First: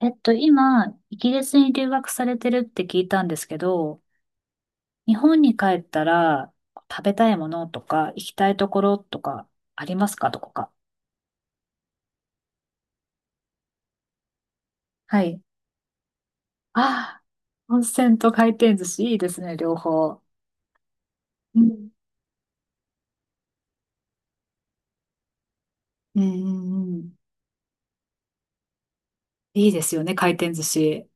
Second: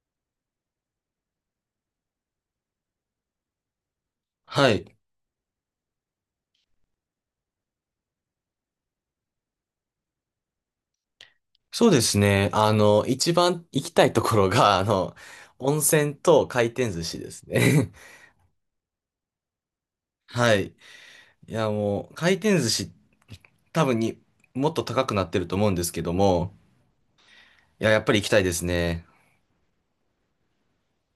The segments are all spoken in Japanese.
今、イギリスに留学されてるって聞いたんですけど、はい。日本に帰ったら食べたいものとか行きたいところとかありますかどこか。そうですね。一番行きたいところが、はい。温泉と回転寿司ああ、です温ね。泉と回転寿司いいですね、両方。はい。いうや、ん。もう、回転寿司、多分に、もっと高くなってると思うんですけどうんうも、んうん。いや、やっぱり行きたいですね。いいですよね、回転寿司。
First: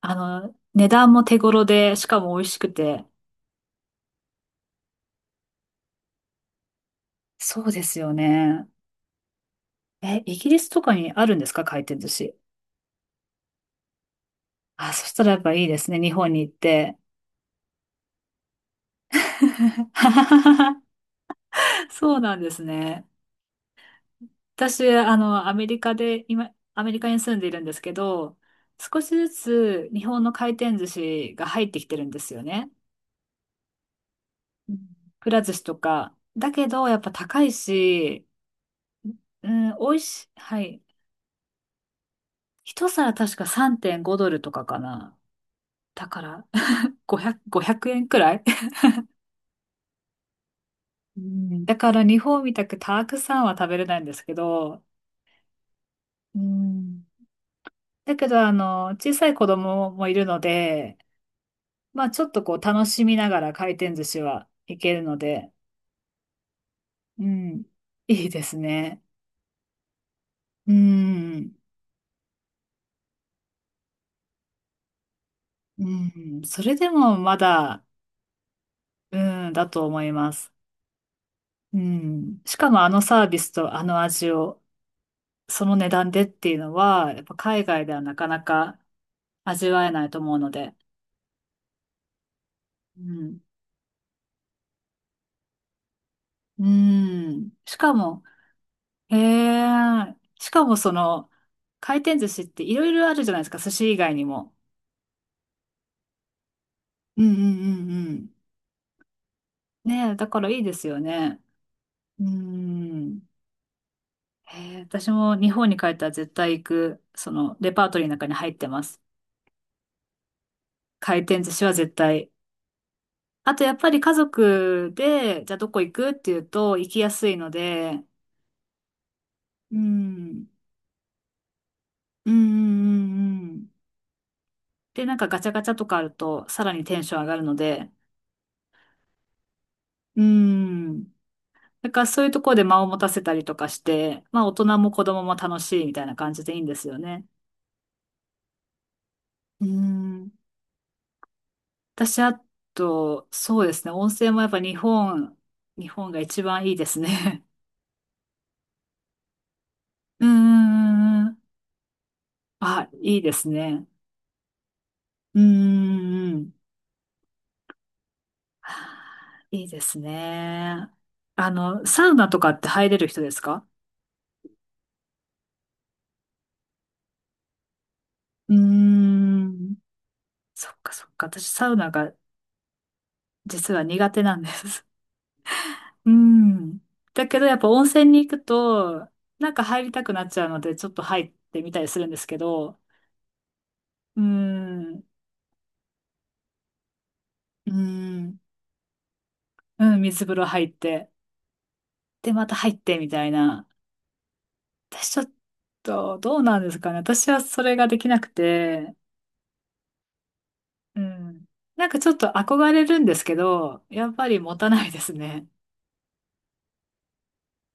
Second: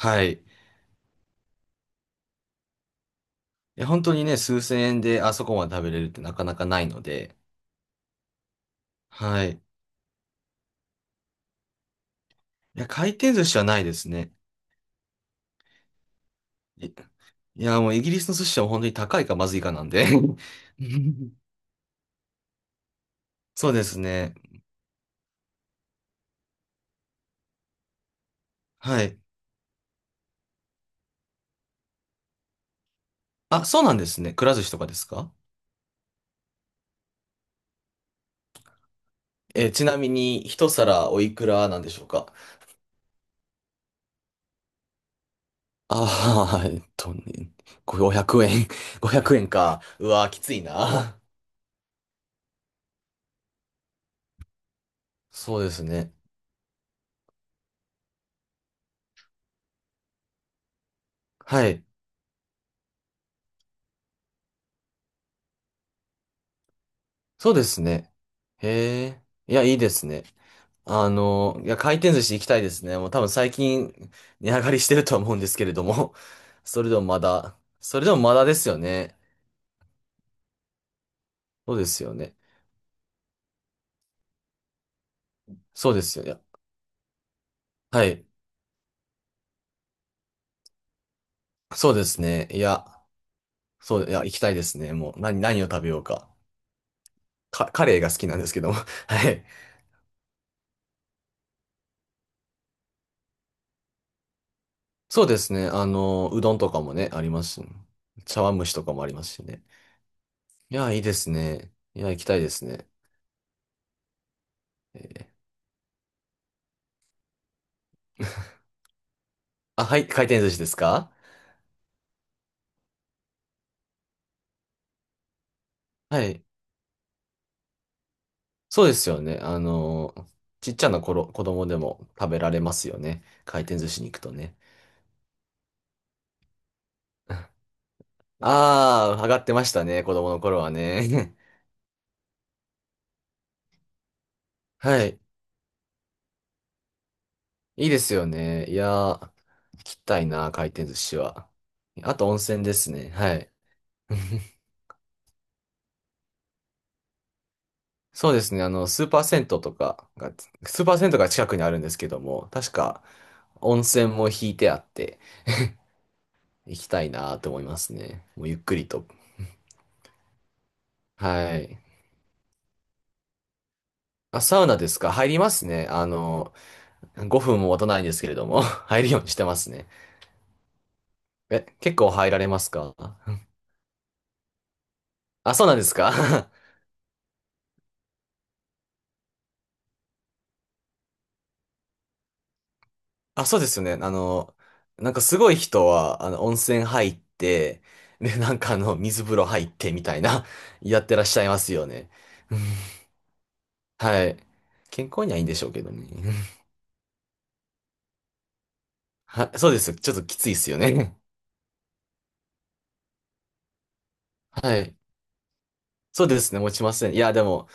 あい。いの、値段も手頃で、しかも美味しくて。や、本当にね、数千円であそこまで食べれるってなかなかないので、そうですよね。はい。いえ、イギリスとかにあるんですか回転寿司。や、回転寿司はないですね。あ、そしたらやっぱいいですね、日本に行っい、いて。や、もうイギリスの寿司は本当に高いかまずいかなんで。そうなんですね。そうですね。私、あの、アメリカで、今、アメリカに住んでいるんですけど、少はしい。ずつ日本の回転寿司が入ってきてるんですよね。あ、そうなんですね。くら寿司うんとかですくか？ら寿司とか。だけど、やっぱ高いし、うん、ち美な味みしい。に、は一い。皿おいくらなんでしょうか？一皿確か3.5ドルとかかな。だかあら、あー、500、5円くえんく500らい円。500円か。うわー、きついな。うんだから日本みたくたくさんは食べれないんですけど、そうですね。うんだけど、あの、小さい子供もいるので、はい。まあちょっとこう楽しみながら回転寿司はいけるので、うそうん、ですね。いいですね。へえ。いや、いいですね。うん、いや、回転寿司行きたいですね。もう多分最近、値上がりしてるとは思うんですけれどうも。ん、それそでれでももままだ、だ、それでもまだですよね。うん、だと思います。そううですよね。ん、しかもあのサービスとあの味を、その値そうで段すでよ。っいやていうのは、やっぱ海外でははない。かなか味わえないと思うので、そうですね。いや、うん、そう、いや、行きたいですね。もう、何を食べようか。うん、か、しカかレーが好も、きなんですけども。へはい。え、しかもその、回転寿司っていろいろあるじゃないですか、寿司以外にも。そうですね。うどんとかもね、あうんりうんますし、うん茶碗蒸しとかもありますしね。ねえ、だからいいでいすや、よいいですね。ね。いや、行うきーたいですね。ん。へえ、え私もー 日本に帰ったら絶対行く、そのレパートリーの中に入って ます。あ、はい、回転寿司ですか？回転寿司は絶対。あとやっぱり家族で、じゃあどこ行くっはていうい。と行きやすいので、そうですよね。うん。ちっちゃな頃、子供でもう食んうべられますよんうね。んう回ん。転寿司に行くとね。で、なんかガチャガチャとかあるとさらにテンション上 がるあので、あ、上がってましたね、子う供の頃はん。ね。だからそういうところで間を持たせたりとかして、まあ大人 も子はい。供も楽しいみたいな感じでいいんですよね。いいですよね。いやー、行うきたいん。な、回転寿司は。あ私、と温あ泉ですね。と、はい。そうですね。温泉もやっぱ 日本、日本が一番いいですね。そうですね。うスーパー銭湯んがん近くにあるんですけども、確あ、かいいです温ね。泉も引いてあってうんうんうん。行きたいなと思いますね。もうゆっくりと。いいですね。あはい。の、サウナとかって入れる人ですかあ、サウナですか？入りますね。5分も待たないんですけれどうーも、入るようにしてますん。ね。そっかそっか。私、え、サウナ結構が入られますか？実は苦手なんです。あ、そうなんですうか？ ん。だけど、やっぱ温泉に行くと、なんか入りたくなっちゃうので、ちょっと入ってみたりするんですけど、あ、そうですよね。うーん。なんかすごい人は、温泉入っうーて、で、ん。なんか水風呂入ってうん、みたい水風呂な、入っやって、てらっしゃいますよね。で、また入っ て、みたいな。はい。健私ちょ康っにはいいんでしょうけどね。と、どうなん ですかね。私はそれができなくて、はそうです。ちょっときついですようね。ん。なんかちょっと憧れるんですけど、やっぱり持 たはないい。ですね。そうですね。持ちません。いや、でも、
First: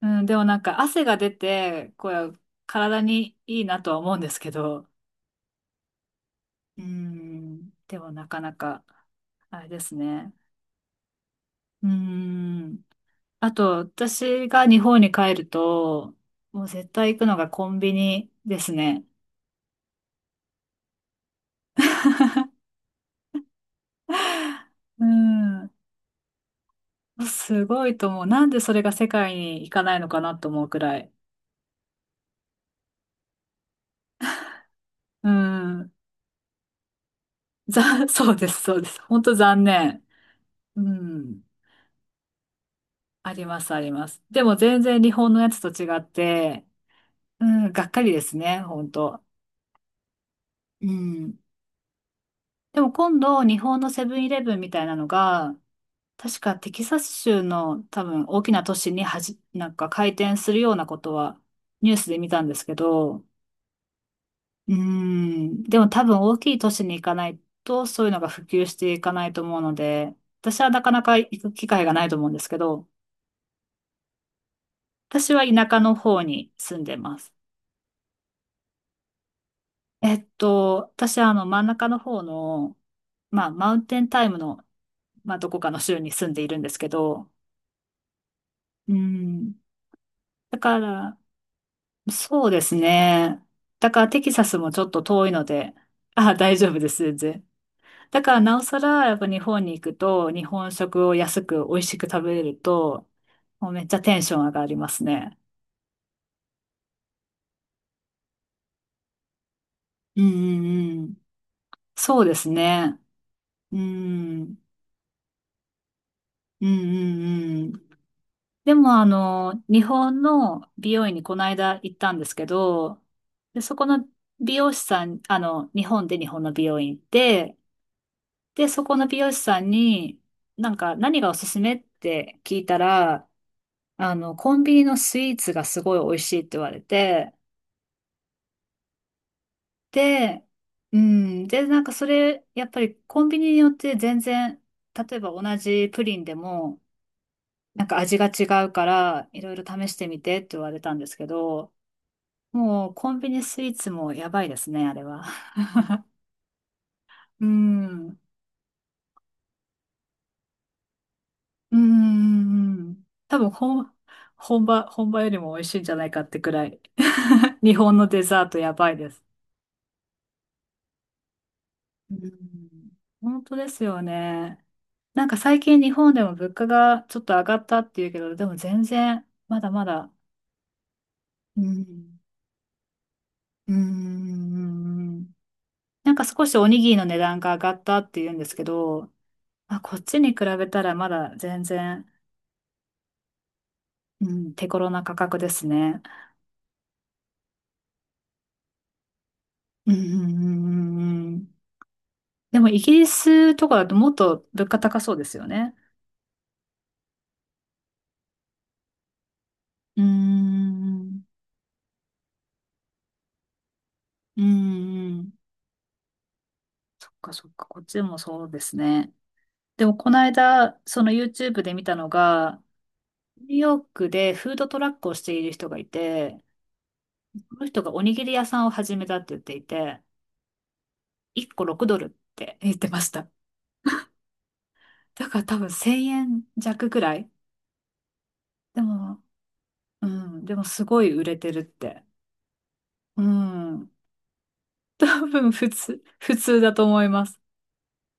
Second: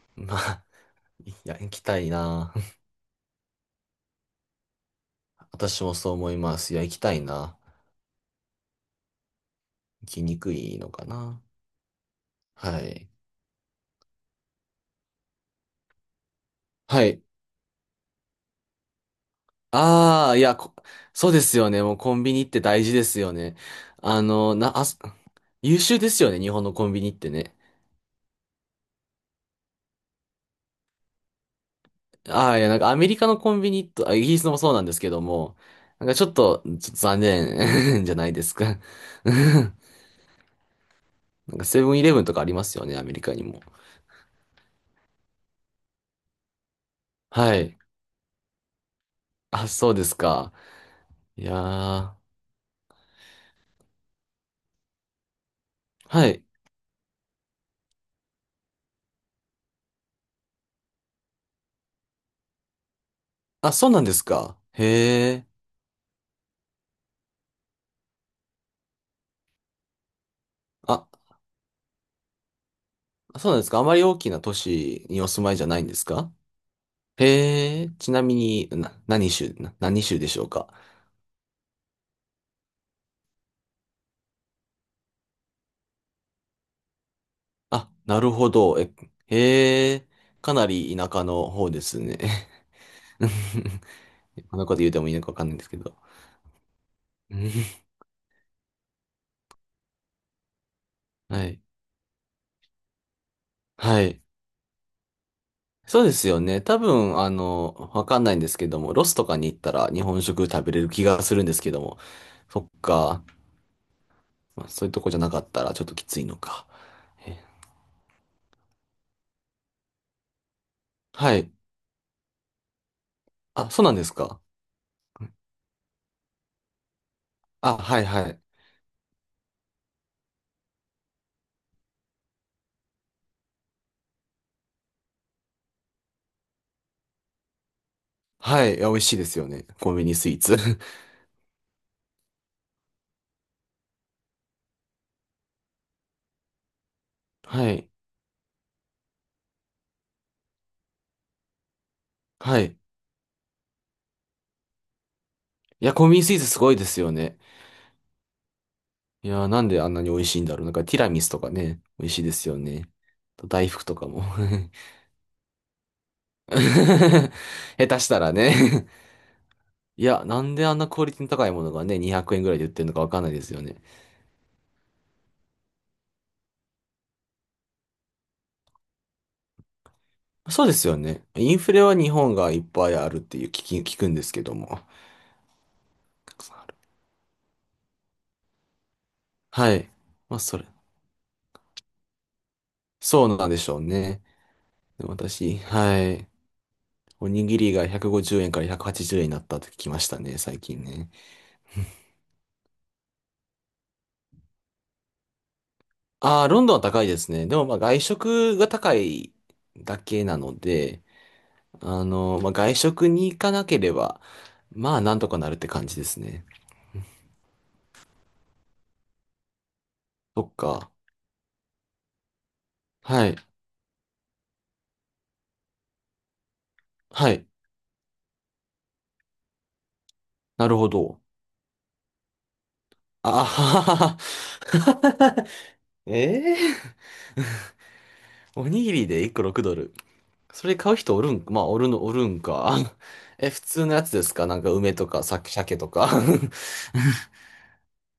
うん、でまもなんあ、か汗が出いや、行きて、たこいう、な。体にいいなとは思うんですけど、私もそう思います。いうや、行きたいな。ん、でもなかなか、あれです行きね。にくいのかな。うはん。い。あと、私が日本に帰ると、もう絶は対行い。くのがコンビニですね。ああ、いや、こそうですよね。もうコンビニって大事ですよね。あの、な、あ、うん。優秀ですよね。日本のコンビニってね。すごいと思う。なんでそれが世界に行かないのかなと思うくらい。ああ、いや、なんかアメリカのコンビニと、あ、イギリスのもそうなんですけどうも、ん。なんかちょっと残念 じゃなそいうでですす、そか。うです。本当残 念。うん。なんかセブンイレブンとかありますよね、アメリあカにりまも。す、あります。でも全然日本のやつと違って、うはん、い。がっかりですね、本当。あ、そうですか。うん。いやー。でも今度、日本のセブンイレブンみたいなのが、は確い。かテキサス州の多分大きな都市になんか開店するようなことはニュースで見たんですけど、あ、そうなんですか。うへえ。ん。でも多分大きい都市に行かないと、そういうのが普及していかないと思うので、私はなかなあ、か行く機会がないと思うんですけど、そうなんですか。あまり大きな都市にお私住はまいじゃ田舎ないんのです方か？に住んでます。へえ。ちなみに、な、何州、な、何え州っでしょうか。と、私はあの真ん中の方の、まあ、マウンテンタイムの、まあ、どこかの州に住んでいるんですけど、あ、なるほど。え、うん。へえ。かだなかり田ら、舎の方ですね。そうです ね。だからテキサこスんなもことちょ言うってともいいの遠かいわのかんないんですで、けど。あ、大丈夫です、全う然。んだからなおさら、やっぱ日本に行くと、日本食を安はい。く美味しく食べれると、もうめっちゃはテい。ンション上がりますね。そうですよね。多分、わかんないんですけども、ロスとかに行ったら日う本食食べれるんう気んがするんですけども、そうですそっね。か。うん。うん。まあ、そういうとこじゃなかったらちょっときついのうか。んうえんうんうんでも、あの、日本の美容院にこはのい。間行ったんですけど、で、あ、そそうこなんでのすか。美容師さん、あの、日本で日本の美容院行って、あ、はいはい。で、そこの美容師さんに、なんか何がおすすめって聞いたら、あの、コンビニのスイーツがすごい美味しいって言われて、はい。いや、美味しいですよね。コンビニスイーで、ツ。う ん、で、なんかそれ、やっぱりコンビニによって全然、例えば同じプリンでも、はなんい。か味が違うから、いろいろ試してみてって言われたんですけど、はい。もうコンビニスイーツもやばいですね、あれは。いや、コンビニスイーツすごいですよね。うん、いや、なんであんなに美味しいんだろう。なんかティラミスとかうね、美味しいですよね。ん、多あと分大福本、とかも。本 場、本場よりも美味しいんじゃないかってくらい。日下本手のしたデらザートやね。ばいです。いや、なんであんなクオリティの高いものがね、う200円ぐらいで売ってるん、のかわかんないで本す当よでね。すよね。なんか最近日本でも物価がちょっと上がったっていうけど、でも全然まだまだ、そうですよね。インうフレは日ん、本がいっぱいあるっていう聞うーき、聞くんですけども。ん、なんかたく少さしんおある。にぎりの値段が上がったっていうんですけど、はまあ、い。こっちに比まあ、そべれ。たらまだ全然、そうなんでしょうね。うん、手頃なで価格で私、すはね。い。おにぎりが150円から180円になったって聞きうん、うまん、したうね、最近んうね。んうんでもイギリスとかだともっと物価高そうですよね。ああ、ロンドンは高いですね。でもまあ外食が高いだうーけなので、ん、まあ、外食に行かなければ、うん、まあ、うなんとんかなるって感じですね。そっかそっか、こっちもそうですね。でもこのそっ間、か。その YouTube で見たのが、はい。ニューヨークでフードトラックをしている人がいて、はい。その人がおにぎり屋さんを始めたって言っていて、なるほど。1個6ドルって言ってました。あははは。だから多分1000円 弱ええ。くらい。おでにぎりも、で1個6ドル。うん、でもそれす買うごい人お売るれん、てるまっあ、おるの、て。おるんか。う え、普通ん、のやつですか？なんか梅と多か、さ、分普鮭と通、か。普通だと思います。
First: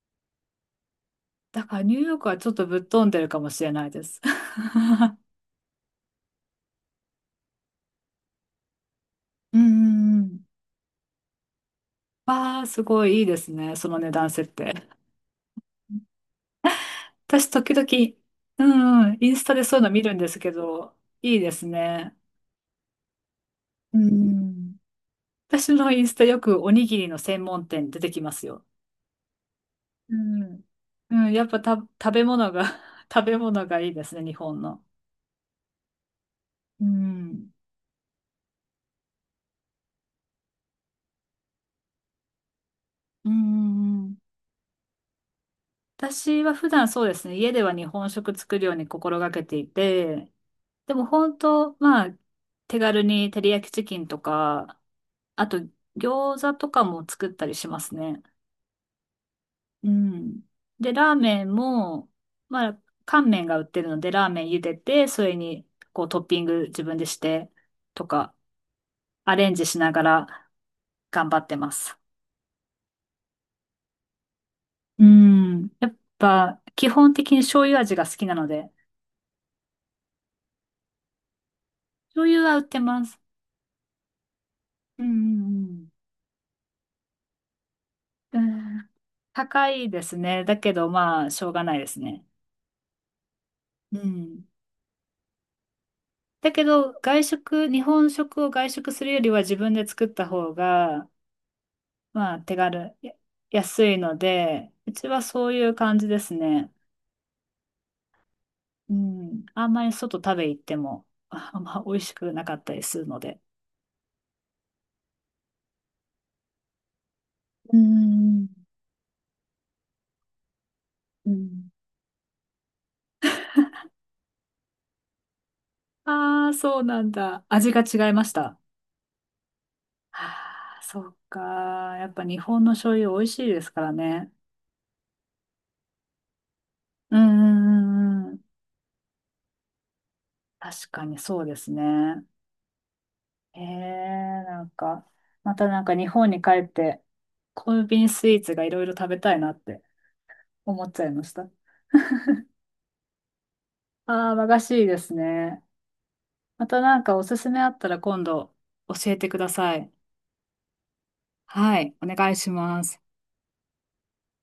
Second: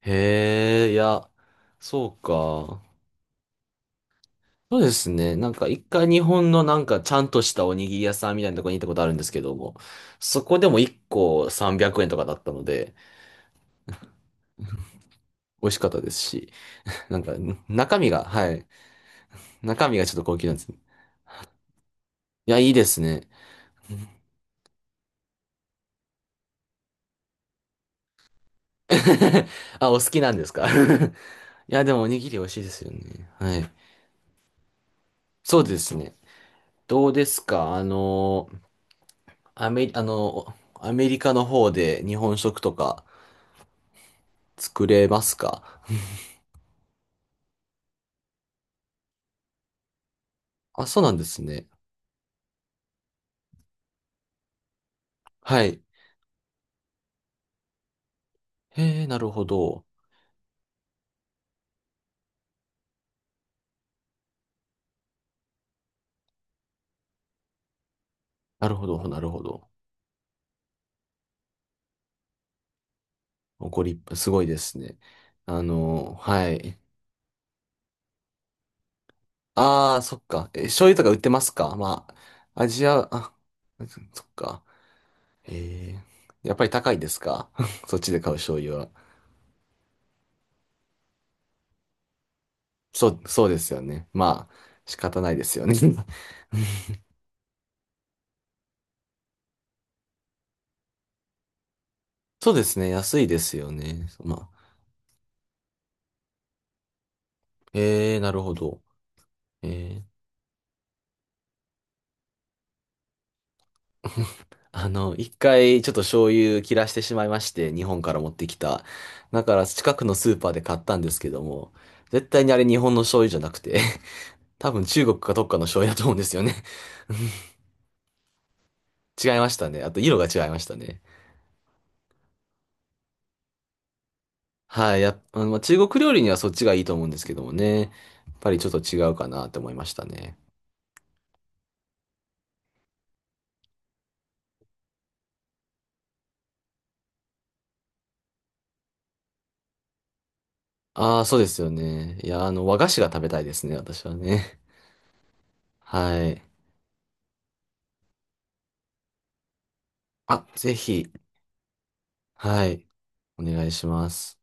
へえ、いや、だからニューそヨーうクはちょっとぶか。っ飛んでるかもしれないです。そうですね。なんか一回日本のなんかちゃんとしたおにぎり屋さんみたいなところに行ったことあるんですけ どうんうも、んうん。そこでも一個300円とかだったわのあ、すで、ごいいいですね、その値段設定。美味しかったですし、なんか私時々、中身が、はうい。んうん、インスタでそういうの中身見がちるょっんとで高す級けなんですね。ど、いいですね。いや、いいですね。うん。私のインスタよくおにぎりの専門店出てきますよ。あ、お好うきなんですん。か？ いうん、やっぱた、や、でもお食にべぎり美物味しが いですよ 食ね。べは物い。がいいですね、日本の。そうですね。うどうですん。か？アメリカの方で日本食とかうんうんうん作れますか？私は普段そうですね、家では日本食作るように心がけていて、あ、でそうもなんで本すね。当、まあ、手軽に照り焼きチキンとか、あとはい。餃子とかも作ったりしますね。へえ、なるほど。うん。で、ラーメンも、まあ、乾麺が売ってるので、ラーメン茹でて、それに、こう、トッピング自分でして、とか、なるほど、なるアほレンジど。しながら頑張ってます。ご立派、すごいですね。うん。やっはぱ、い。基本的に醤油味が好きなので、ああ、そっか。え、醤油とか売ってますか？ま醤油は売あ、っアてジまア、す。あ、そっか。うんうんええ、やっぱり高いですか？ そっちで買うう醤ん。油うんは。高いですね。だけど、まあ、しょうがないですね。そうですようね。ん。まあ、仕方ないですよね。だけど、外食、日本食を外食するよりは自分で作った方が、まあ、そ手うですね。軽、安いですよ安いね。のまあ、で、うちはそういう感じですね。ええ、なるほど。うん。あんまりええ 外食べ行っても、ああんま美味しくなかったりするので。一回ちょっと醤油切らしてしまいまして、う日本から持っん。てきた。だから近くのスーパーで買ったんですうけどん。も、絶対にあれ日本の醤油じゃなくて、多分中国かどっかの醤油だと思うんですよああ、ね。そうなんだ。味が違いました。違いましたね。あと色が違いましあたあ、ね。そっか。やっぱ日本の醤油美味しいですからね。はい。やっ、あのまあ、中国料理にはそっちがいいと思うんうでんすけどもね。やっうんうんうん。ぱりちょっと違うかなって思いましたね。確かにそうですね。ええ、なんか、またなんか日本に帰って、コンビニスイーツがいろいろ食べたいなって思っちゃいあまあ、しそうでた。すよね。い や、和菓子が食べたいですね、私はああ、和菓ね。子いいですね。はい。またなんかおすすめあったら今度教えてください。あ、ぜひ、はい、お願いしはまい。す。お願いします。